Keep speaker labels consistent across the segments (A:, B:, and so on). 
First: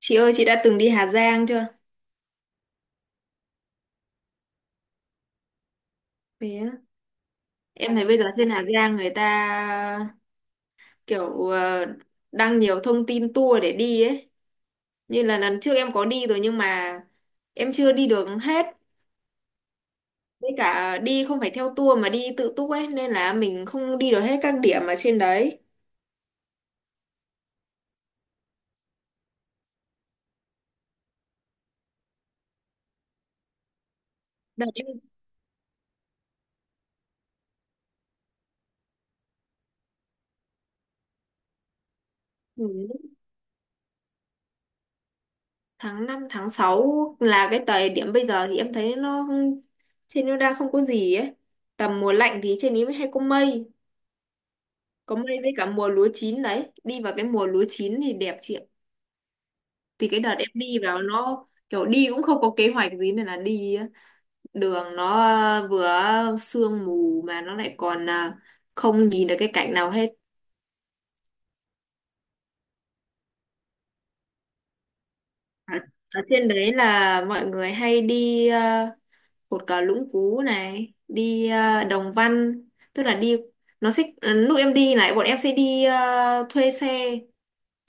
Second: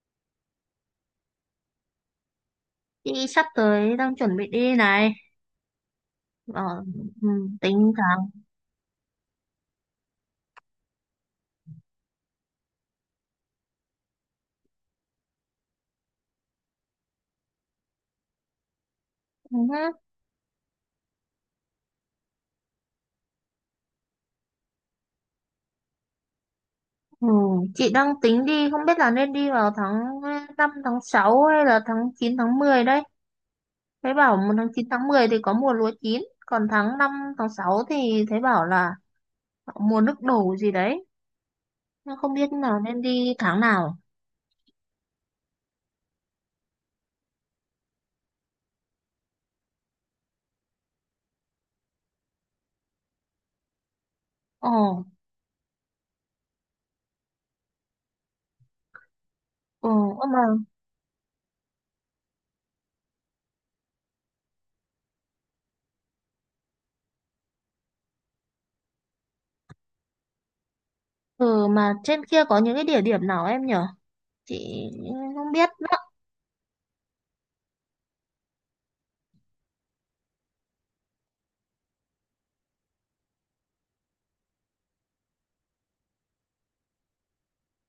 A: Chị ơi, chị đã từng đi Hà Giang chưa?
B: Chị sắp tới đang chuẩn bị đi này.
A: Thế á.
B: Ờ, ừ, tính
A: Em thấy bây giờ
B: tháng.
A: trên Hà Giang người ta kiểu đăng nhiều thông tin tour để đi ấy. Như là lần trước em có đi rồi nhưng mà em chưa đi được hết.
B: Ừ,
A: Với cả đi không phải theo tour mà đi tự túc ấy nên là mình không đi được hết các điểm ở trên đấy.
B: ừ, chị đang tính đi, không biết là nên đi vào tháng 5 tháng 6 hay là tháng 9 tháng 10 đấy. Thấy bảo một
A: Đợt
B: tháng
A: em
B: 9 tháng 10 thì có mùa lúa chín, còn tháng 5 tháng 6 thì thấy bảo là mùa nước đổ gì đấy. Nhưng không biết
A: ừ,
B: là nên đi tháng nào.
A: Tháng 5 tháng 6 là cái thời điểm bây giờ thì em thấy nó trên nó đang không có gì ấy. Tầm mùa lạnh thì trên ý mới hay có mây.
B: Ồ,
A: Có may với cả mùa lúa chín đấy, đi vào cái mùa lúa chín thì đẹp chị ạ.
B: ừ,
A: Thì cái
B: ơ
A: đợt
B: mà,
A: em đi vào nó kiểu đi cũng không có kế hoạch gì nên là đi á. Đường nó vừa sương mù mà nó lại còn không nhìn được cái cảnh nào hết.
B: ừ, mà trên kia có những cái địa điểm nào em nhở? Chị không biết
A: ở,
B: đó.
A: Ở trên đấy là mọi người hay đi cột cờ Lũng Cú này, đi Đồng Văn, tức là đi nó sẽ lúc em đi này bọn em sẽ đi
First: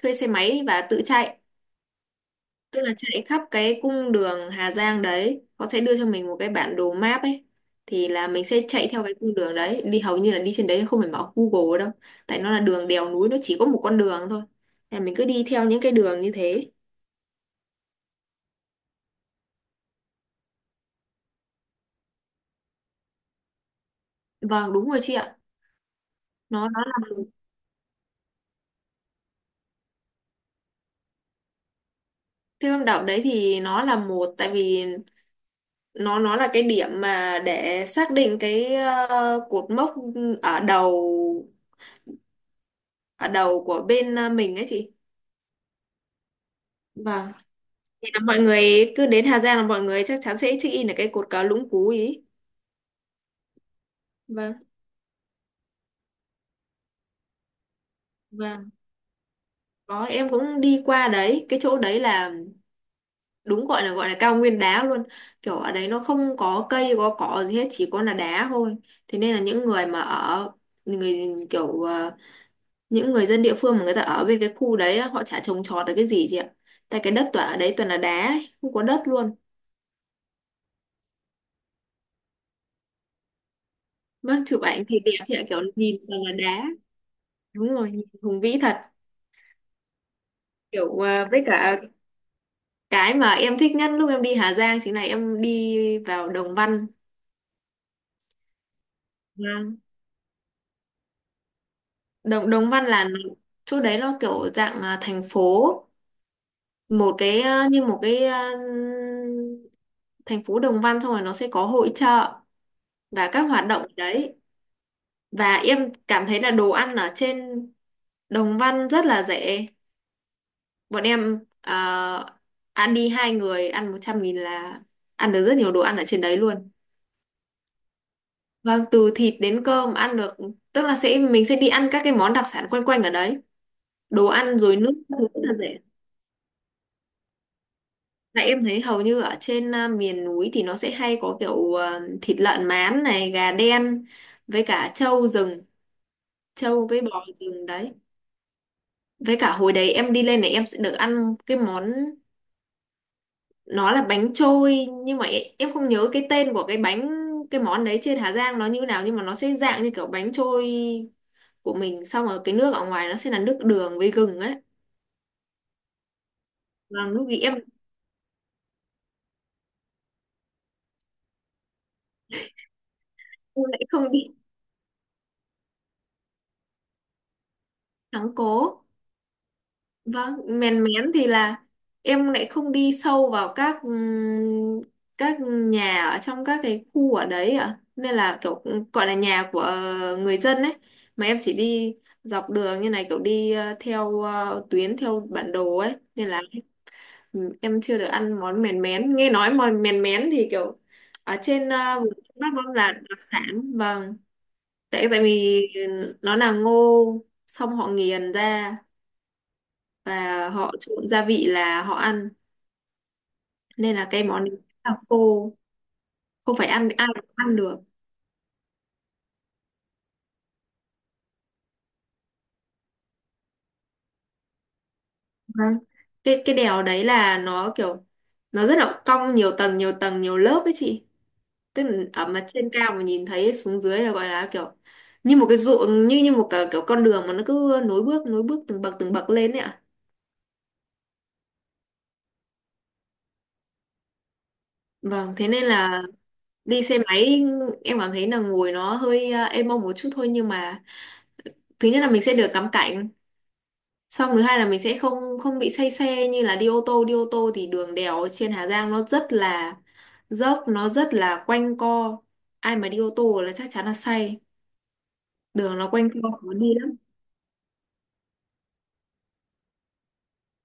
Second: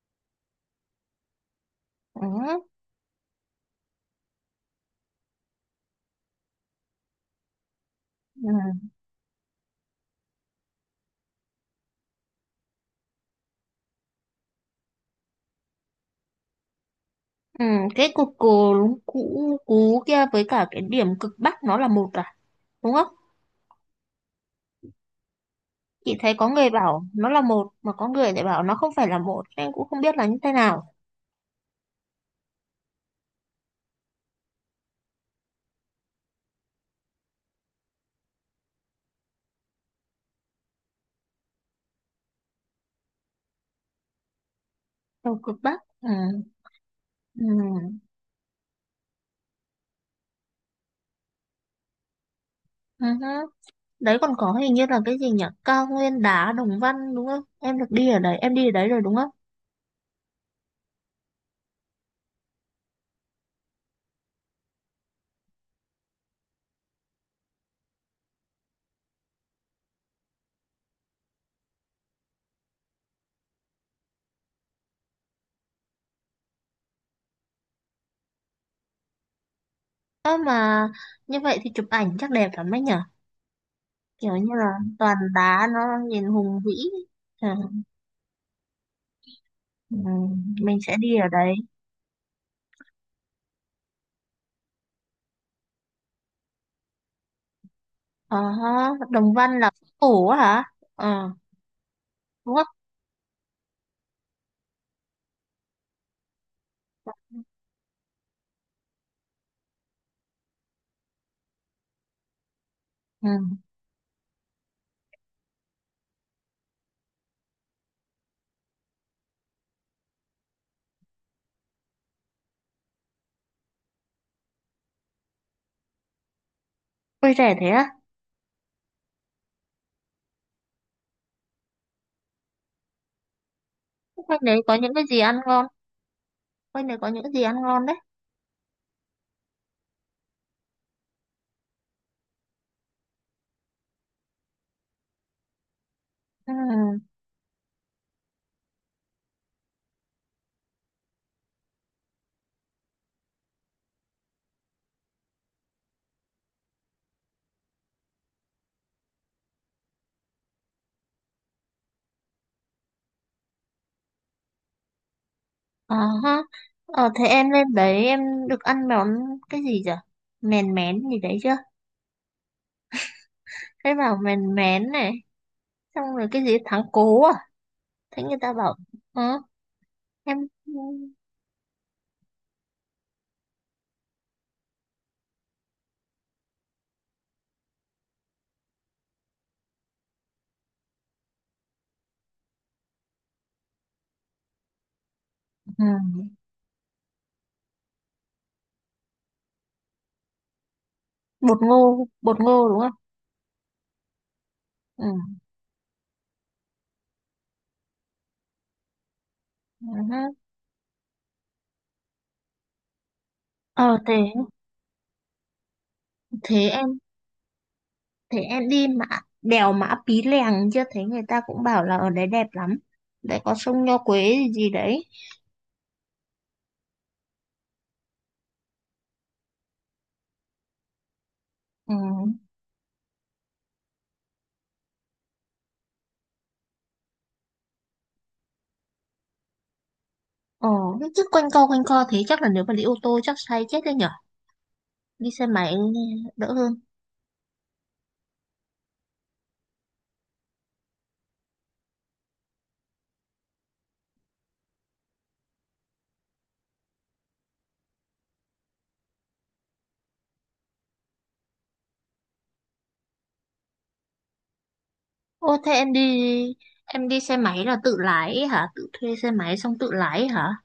A: thuê xe máy và tự chạy,
B: Ừ,
A: tức là chạy khắp cái cung đường Hà Giang đấy. Họ sẽ đưa cho mình một cái bản đồ map ấy thì là mình
B: ừ.
A: sẽ chạy theo cái cung đường đấy đi, hầu như là đi trên đấy không phải mở Google đâu, tại nó là đường đèo núi nó chỉ có một con đường thôi. Nên là mình cứ đi theo những cái đường như thế.
B: Ừ, cái cục cù cũ cú kia với cả cái điểm cực bắc nó là một à, đúng không?
A: Vâng, đúng rồi chị ạ.
B: Chị thấy có
A: nó
B: người
A: nó
B: bảo
A: là-
B: nó là một mà có người lại bảo nó không phải là một. Em cũng không biết là như thế nào.
A: Thiên Long Đảo đấy thì nó là một, tại vì nó là cái điểm mà để xác định cái cột mốc ở đầu, của bên mình ấy chị.
B: Đầu cực bắc. Ừ,
A: Vâng.
B: ừ,
A: Thì là mọi người cứ đến Hà Giang là mọi người chắc chắn sẽ check in ở cái cột cờ Lũng Cú ý.
B: ừ, hứ. Đấy còn có
A: Vâng,
B: hình như là cái gì nhỉ, cao nguyên đá Đồng Văn đúng không? Em được đi ở đấy, em đi ở
A: vâng.
B: đấy rồi đúng không?
A: Có, em cũng đi qua đấy, cái chỗ đấy là đúng gọi là cao nguyên đá luôn. Kiểu ở đấy nó không có cây, có cỏ gì hết, chỉ có là đá thôi. Thế nên là những người mà ở người kiểu ờ, những người dân địa phương mà người ta ở bên cái khu đấy á, họ chả trồng trọt được cái gì chị ạ. Tại cái đất toàn ở đấy toàn là đá, ấy, không có đất luôn.
B: Ơ mà như vậy thì chụp ảnh chắc đẹp lắm đấy nhỉ, kiểu
A: Vâng,
B: như
A: chụp
B: là
A: ảnh thì đẹp
B: toàn
A: chị ạ, kiểu
B: đá nó
A: nhìn toàn
B: nhìn
A: là
B: hùng
A: đá.
B: vĩ. ừ,
A: Đúng rồi, nhìn hùng vĩ thật.
B: ừ, mình sẽ
A: Kiểu
B: đi ở
A: với
B: đấy.
A: cả cái mà em thích nhất lúc em đi Hà Giang chính là em đi vào Đồng Văn.
B: Ờ, Đồng Văn là
A: Vâng.
B: phủ á hả? Ờ,
A: Đồng
B: đúng không?
A: Đồng Văn là chỗ đấy nó kiểu dạng là thành phố, như một cái thành phố Đồng Văn, xong rồi nó sẽ có hội chợ
B: Ừ.
A: và các hoạt động ở đấy. Và em cảm thấy là đồ ăn ở trên Đồng Văn rất là rẻ. Bọn em ăn đi hai người ăn 100.000 là ăn được rất nhiều đồ ăn ở trên đấy luôn.
B: Quê rẻ thế á?
A: Vâng, từ thịt đến cơm ăn được, tức là mình sẽ đi ăn các cái món đặc sản quanh quanh ở đấy, đồ
B: Quanh đấy
A: ăn
B: có
A: rồi nước
B: những cái
A: các
B: gì
A: thứ
B: ăn
A: rất là
B: ngon?
A: rẻ.
B: Quanh đấy có những cái gì ăn ngon đấy?
A: Tại em thấy hầu như ở trên miền núi thì nó sẽ hay có kiểu thịt lợn mán này, gà đen với cả trâu rừng,
B: Ừ.
A: trâu với bò rừng đấy. Với cả hồi đấy em đi lên này em sẽ được ăn cái món nó là bánh trôi nhưng mà em không nhớ cái tên của cái bánh, cái món đấy trên Hà Giang nó như nào, nhưng mà nó sẽ dạng như kiểu bánh trôi của mình, xong rồi cái nước ở ngoài nó sẽ là nước đường với gừng ấy.
B: Ờ, ha.
A: Và
B: Ờ, thế
A: lúc ý
B: em lên đấy em được ăn món cái gì chả? Mèn mén gì đấy chưa?
A: em lại
B: Thế
A: không
B: bảo
A: đi
B: mèn mén này. Xong rồi cái gì thắng cố à? Thế
A: thắng
B: người ta bảo,
A: cố.
B: ừ, em...
A: Vâng. Mèn mén thì là em lại không đi sâu vào các nhà ở trong các cái khu ở đấy ạ, nên là kiểu gọi là nhà của người dân ấy, mà em chỉ đi dọc đường như này kiểu đi theo tuyến theo bản đồ
B: Ừ.
A: ấy, nên là em chưa được ăn món mèn mén. Nghe nói món mèn mén thì kiểu ở trên miền
B: Bột
A: Bắc
B: ngô
A: nó
B: đúng
A: là
B: không?
A: đặc sản, vâng,
B: Ừ.
A: tại tại vì nó là ngô xong họ nghiền ra
B: Ừ.
A: và họ trộn gia vị là họ ăn, nên
B: Ờ,
A: là
B: thế,
A: cái món đấy là khô, không phải
B: thế em
A: ăn ai cũng ăn được.
B: thế em đi mà đèo Mã Pí Lèng chưa? Thấy người ta cũng bảo là ở đấy đẹp lắm, đấy có sông Nho Quế gì, gì đấy.
A: Vâng. Cái đèo đấy là nó kiểu nó rất là cong, nhiều tầng nhiều tầng nhiều lớp ấy chị, tức
B: Ừ.
A: là ở mặt trên cao mà nhìn thấy xuống dưới là gọi là kiểu như một cái ruộng, như như một cái, kiểu con đường mà nó cứ nối bước nối bước, từng bậc lên ấy ạ.
B: Ờ, chứ quanh co thế chắc là nếu mà đi ô tô chắc say chết đấy nhở. Đi
A: Vâng,
B: xe
A: thế nên
B: máy
A: là
B: đỡ hơn.
A: đi xe máy em cảm thấy là ngồi nó hơi êm mông một chút thôi, nhưng mà thứ nhất là mình sẽ được ngắm cảnh, xong thứ hai là mình sẽ không không bị say xe như là đi ô tô. Đi ô tô thì đường đèo trên Hà Giang nó rất là dốc, nó rất là quanh co. Ai mà đi ô tô là chắc chắn là say,
B: Ô thế
A: đường nó
B: em đi
A: quanh co khó đi lắm.
B: Em đi xe máy là tự lái ấy hả, tự thuê xe máy xong tự lái ấy hả?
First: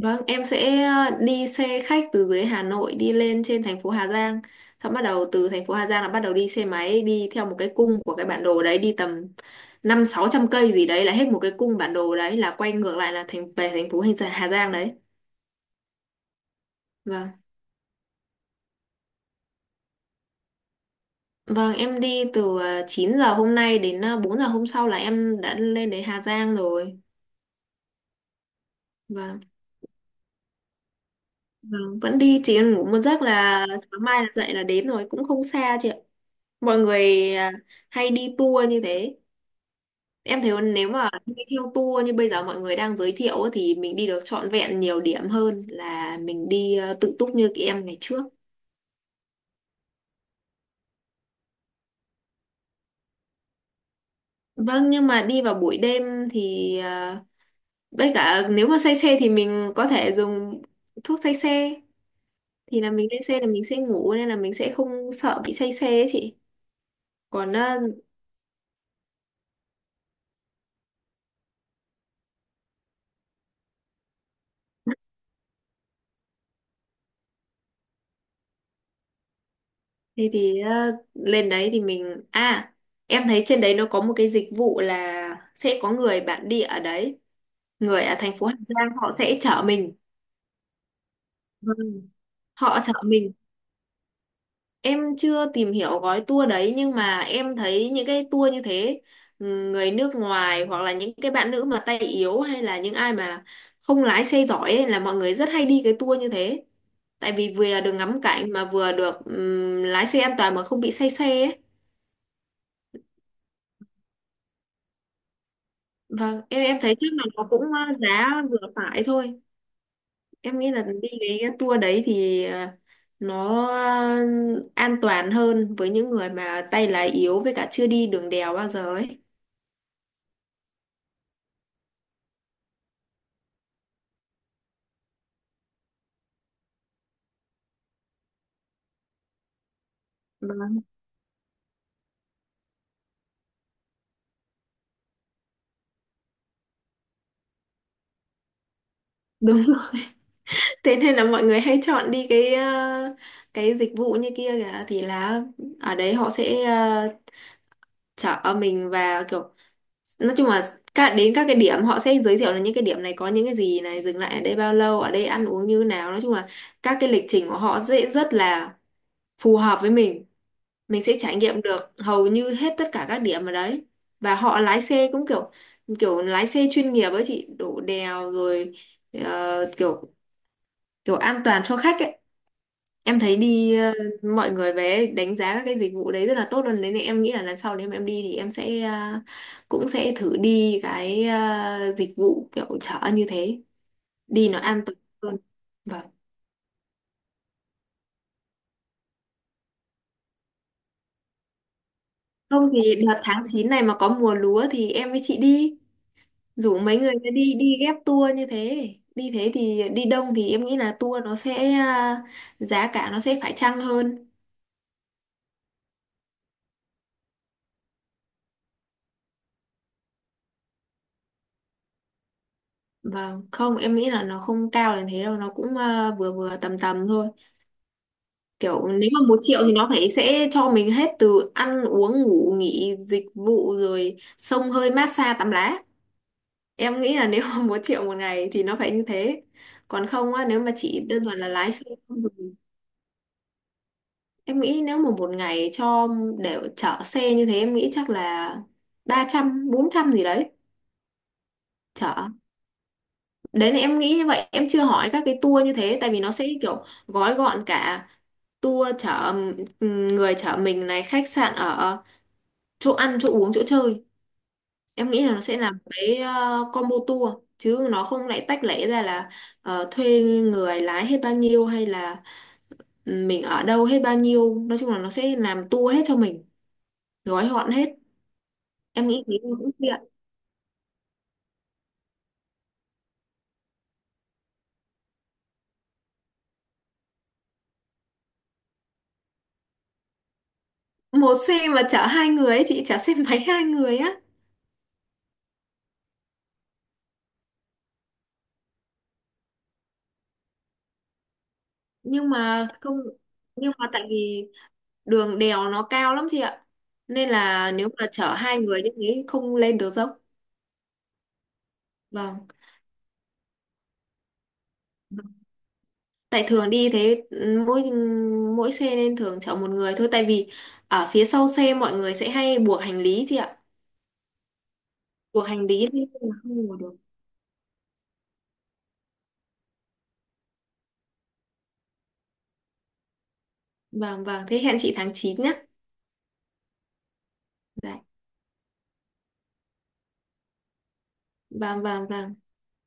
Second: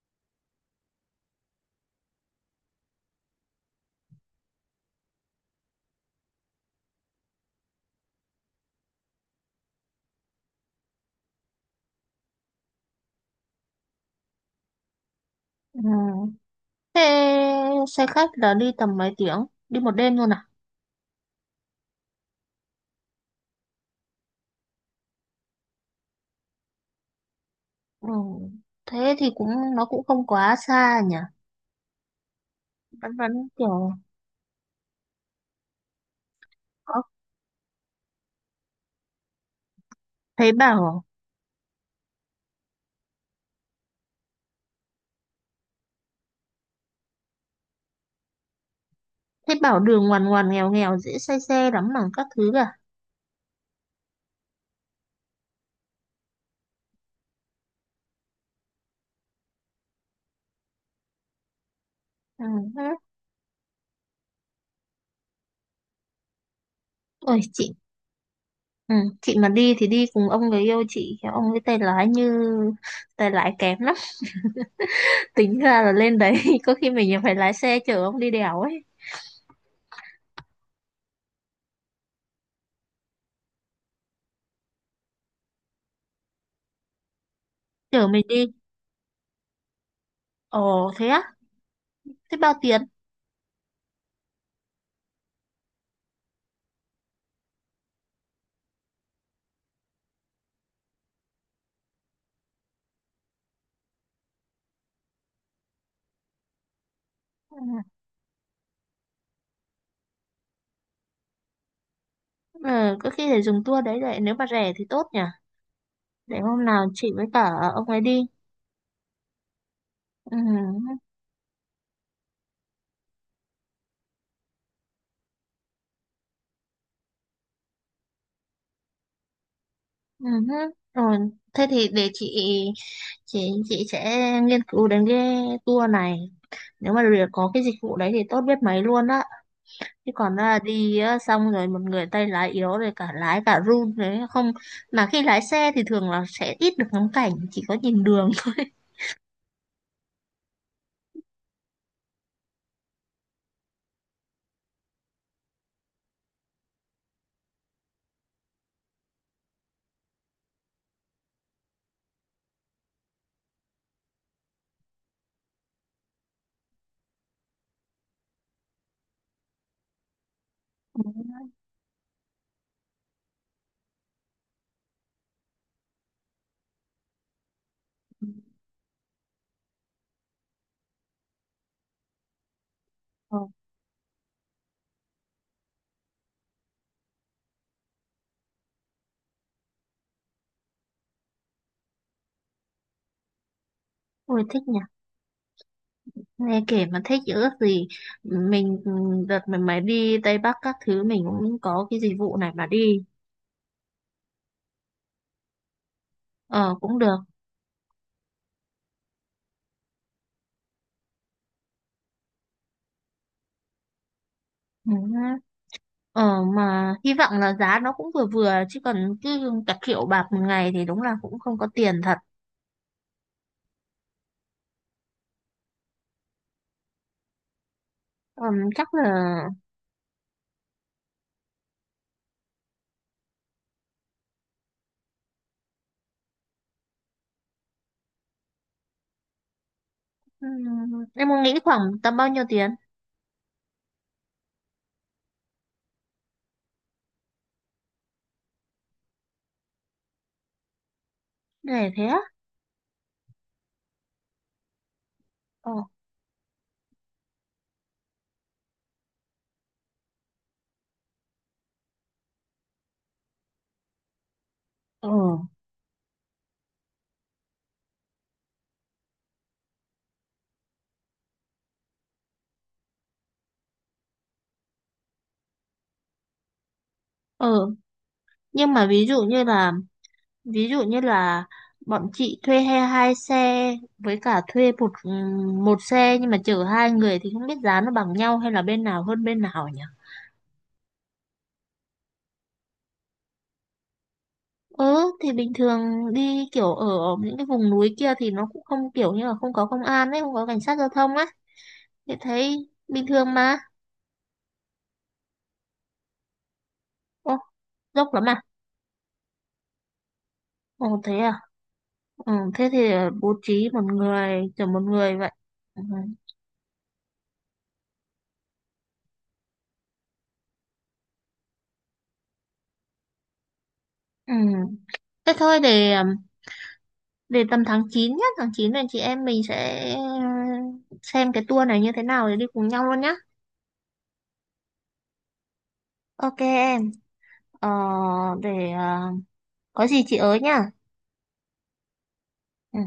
A: Vâng, em sẽ đi xe khách từ dưới Hà Nội đi lên trên thành phố Hà Giang. Xong bắt đầu từ thành phố Hà Giang là bắt đầu đi xe máy đi theo một cái cung của cái bản đồ đấy, đi tầm 500-600 cây gì đấy là hết một cái cung bản đồ đấy, là quay ngược lại là thành về thành phố Hình Hà Giang đấy.
B: Ừ. Thế
A: Vâng.
B: xe khách là đi tầm mấy tiếng, đi một đêm luôn à?
A: Vâng, em đi từ 9 giờ hôm nay đến 4 giờ hôm sau là em đã lên đến Hà Giang rồi.
B: Ừ. Thế thì
A: Vâng.
B: cũng nó cũng không quá xa nhỉ.
A: Vâng, vẫn đi chỉ cần ngủ một
B: vẫn
A: giấc
B: vẫn
A: là
B: kiểu
A: sáng mai là dậy là đến rồi, cũng không xa chị ạ. Mọi
B: có-
A: người hay đi tour như thế. Em
B: thấy
A: thấy nếu
B: bảo
A: mà đi theo tour như bây giờ mọi người đang giới thiệu ấy, thì mình đi được trọn vẹn nhiều điểm hơn là mình đi tự túc như các em ngày trước.
B: thế bảo đường ngoằn ngoằn nghèo nghèo dễ say xe lắm mà các thứ cả.
A: Vâng, nhưng mà đi vào buổi đêm thì với cả nếu mà say xe thì mình có thể dùng thuốc say xe,
B: Ừ. Hứ.
A: thì là mình lên xe là mình sẽ ngủ nên là mình sẽ không sợ bị say xe ấy chị.
B: Ôi
A: Còn
B: chị,
A: ờ,
B: ừ. Chị mà đi thì đi cùng ông người yêu chị, kiểu ông ấy tay lái như tay lái kém lắm. Tính ra là lên đấy có khi mình phải lái xe chở ông đi đèo ấy.
A: lên đấy thì mình à em thấy trên đấy nó có một cái dịch vụ là sẽ có người bản địa ở đấy, người
B: Chở
A: ở
B: mình
A: thành phố
B: đi.
A: Hà Giang họ sẽ chở mình.
B: Ồ thế á?
A: Vâng.
B: Thế bao
A: Họ
B: tiền?
A: chở mình, em chưa tìm hiểu gói tour đấy, nhưng mà em thấy những cái tour như thế ừ, người nước ngoài hoặc là những cái bạn nữ mà tay yếu hay là những ai mà không lái xe giỏi ấy, là mọi người rất hay đi cái tour như thế, tại vì
B: Ừ.
A: vừa được ngắm cảnh mà vừa được lái xe an toàn mà không bị say xe ấy.
B: Ờ, có khi để dùng tour đấy vậy, nếu mà rẻ thì tốt nhỉ. Để
A: Vâng,
B: hôm
A: em
B: nào
A: thấy chắc
B: chị
A: là
B: với
A: nó
B: cả
A: cũng
B: ông ấy đi.
A: giá vừa phải thôi.
B: Ừ.
A: Em nghĩ là đi cái tour đấy thì nó an toàn hơn với những người mà tay lái yếu, với cả chưa đi đường đèo bao giờ ấy.
B: Ừ. Ừ. Rồi, thế thì để chị sẽ nghiên cứu đến cái tour này, nếu mà được có cái dịch vụ đấy thì tốt biết mấy luôn á. Chứ còn là
A: Vâng.
B: đi á, xong rồi một người tay lái yếu rồi cả lái cả run đấy không, mà khi lái xe thì thường là sẽ ít được ngắm cảnh, chỉ có nhìn đường thôi.
A: Đúng rồi. Thế nên là mọi người hay chọn đi cái dịch vụ như kia kìa, thì là ở đấy họ sẽ chở mình, và kiểu nói chung là cả đến các cái điểm họ sẽ giới thiệu là những cái điểm này có những cái gì này, dừng lại ở đây bao lâu, ở đây ăn uống như nào, nói chung là các cái lịch trình của họ dễ rất là phù hợp với mình sẽ trải nghiệm được hầu như hết tất cả các điểm ở đấy. Và họ lái xe cũng kiểu kiểu lái xe chuyên nghiệp ấy chị, đổ đèo rồi kiểu kiểu an toàn cho khách ấy. Em thấy
B: Ờ,
A: đi mọi người về đánh giá các cái dịch vụ đấy rất là tốt luôn đấy, nên em nghĩ là lần sau nếu mà em đi thì em sẽ cũng sẽ thử đi cái dịch vụ kiểu chở như thế,
B: ôi
A: đi nó
B: thích nhỉ.
A: an toàn hơn. Vâng,
B: Nghe kể mà thích chứ ước gì mình đợt mình mới đi Tây Bắc các thứ mình cũng có cái dịch vụ này mà
A: không thì
B: đi.
A: đợt tháng 9 này mà có mùa lúa thì em với chị đi,
B: Ờ
A: rủ
B: cũng
A: mấy người
B: được.
A: ra đi đi ghép tour như thế đi, thế thì đi đông thì em nghĩ là tour nó sẽ giá cả nó sẽ phải chăng hơn.
B: Ừ. Ờ, mà hy vọng là giá nó cũng vừa vừa, chứ còn cứ cả triệu bạc một ngày thì đúng là cũng không có tiền thật.
A: Vâng, không, em nghĩ là nó không cao đến thế đâu, nó cũng vừa vừa tầm tầm thôi. Kiểu
B: Chắc
A: nếu mà một
B: là.
A: triệu thì nó phải sẽ cho mình hết từ ăn uống ngủ nghỉ dịch vụ rồi xông hơi massage tắm lá, em nghĩ là nếu mà một triệu một ngày thì nó phải như thế, còn không á
B: Ừ,
A: nếu mà chỉ đơn
B: em
A: thuần
B: muốn
A: là
B: nghĩ
A: lái
B: khoảng
A: xe.
B: tầm bao nhiêu tiền?
A: Em nghĩ nếu mà một ngày cho để chở xe như thế, em nghĩ chắc là 300-400 gì đấy.
B: Để thế á.
A: Chở. Đấy là em nghĩ như vậy. Em chưa hỏi các cái tour
B: Ờ.
A: như thế tại vì nó sẽ kiểu gói gọn cả tour chở, người chở mình này, khách sạn ở, chỗ ăn, chỗ uống, chỗ chơi.
B: Ờ,
A: Em nghĩ là nó sẽ là một cái combo tour, chứ nó không lại tách lẻ ra là thuê người lái hết bao nhiêu hay là mình ở đâu hết bao nhiêu. Nói chung là nó sẽ làm tour hết cho mình,
B: ờ
A: gói gọn hết.
B: nhưng mà ví
A: Em
B: dụ
A: nghĩ nghĩ
B: như
A: em cũng
B: là
A: tiện
B: ví dụ như là bọn chị thuê hai hai xe với cả thuê một một xe nhưng mà chở hai người thì không biết giá nó bằng nhau hay là bên nào hơn bên nào nhỉ?
A: một xe mà chở hai người ấy chị, chở xe máy hai người á.
B: Ừ, thì bình thường đi kiểu ở những cái vùng núi kia thì nó cũng không kiểu như là không có công an ấy, không có cảnh sát giao thông á thì
A: Nhưng mà
B: thấy
A: không,
B: bình thường mà.
A: nhưng mà tại vì đường đèo nó cao lắm chị ạ, nên
B: Ô,
A: là nếu mà
B: dốc lắm
A: chở
B: à?
A: hai người như thế không lên được dốc.
B: Ồ thế à. Ừ,
A: Vâng,
B: thế thì bố trí một người kiểu một người vậy. Ừ.
A: tại thường đi thế mỗi mỗi xe nên thường chở một người thôi, tại vì ở phía sau xe mọi người sẽ hay buộc hành lý chị ạ,
B: Ừ. Thế
A: buộc
B: thôi
A: hành lý nên là không ngồi được.
B: để tầm tháng 9 nhá, tháng 9 này chị em mình sẽ xem cái tour này như thế nào để đi cùng nhau luôn nhá.
A: Vâng, vâng, thế hẹn chị tháng 9 nhé.
B: OK em. Ờ,
A: Dạ.
B: để có gì chị ới nhá.
A: Vâng, vâng, vâng.
B: Ừ.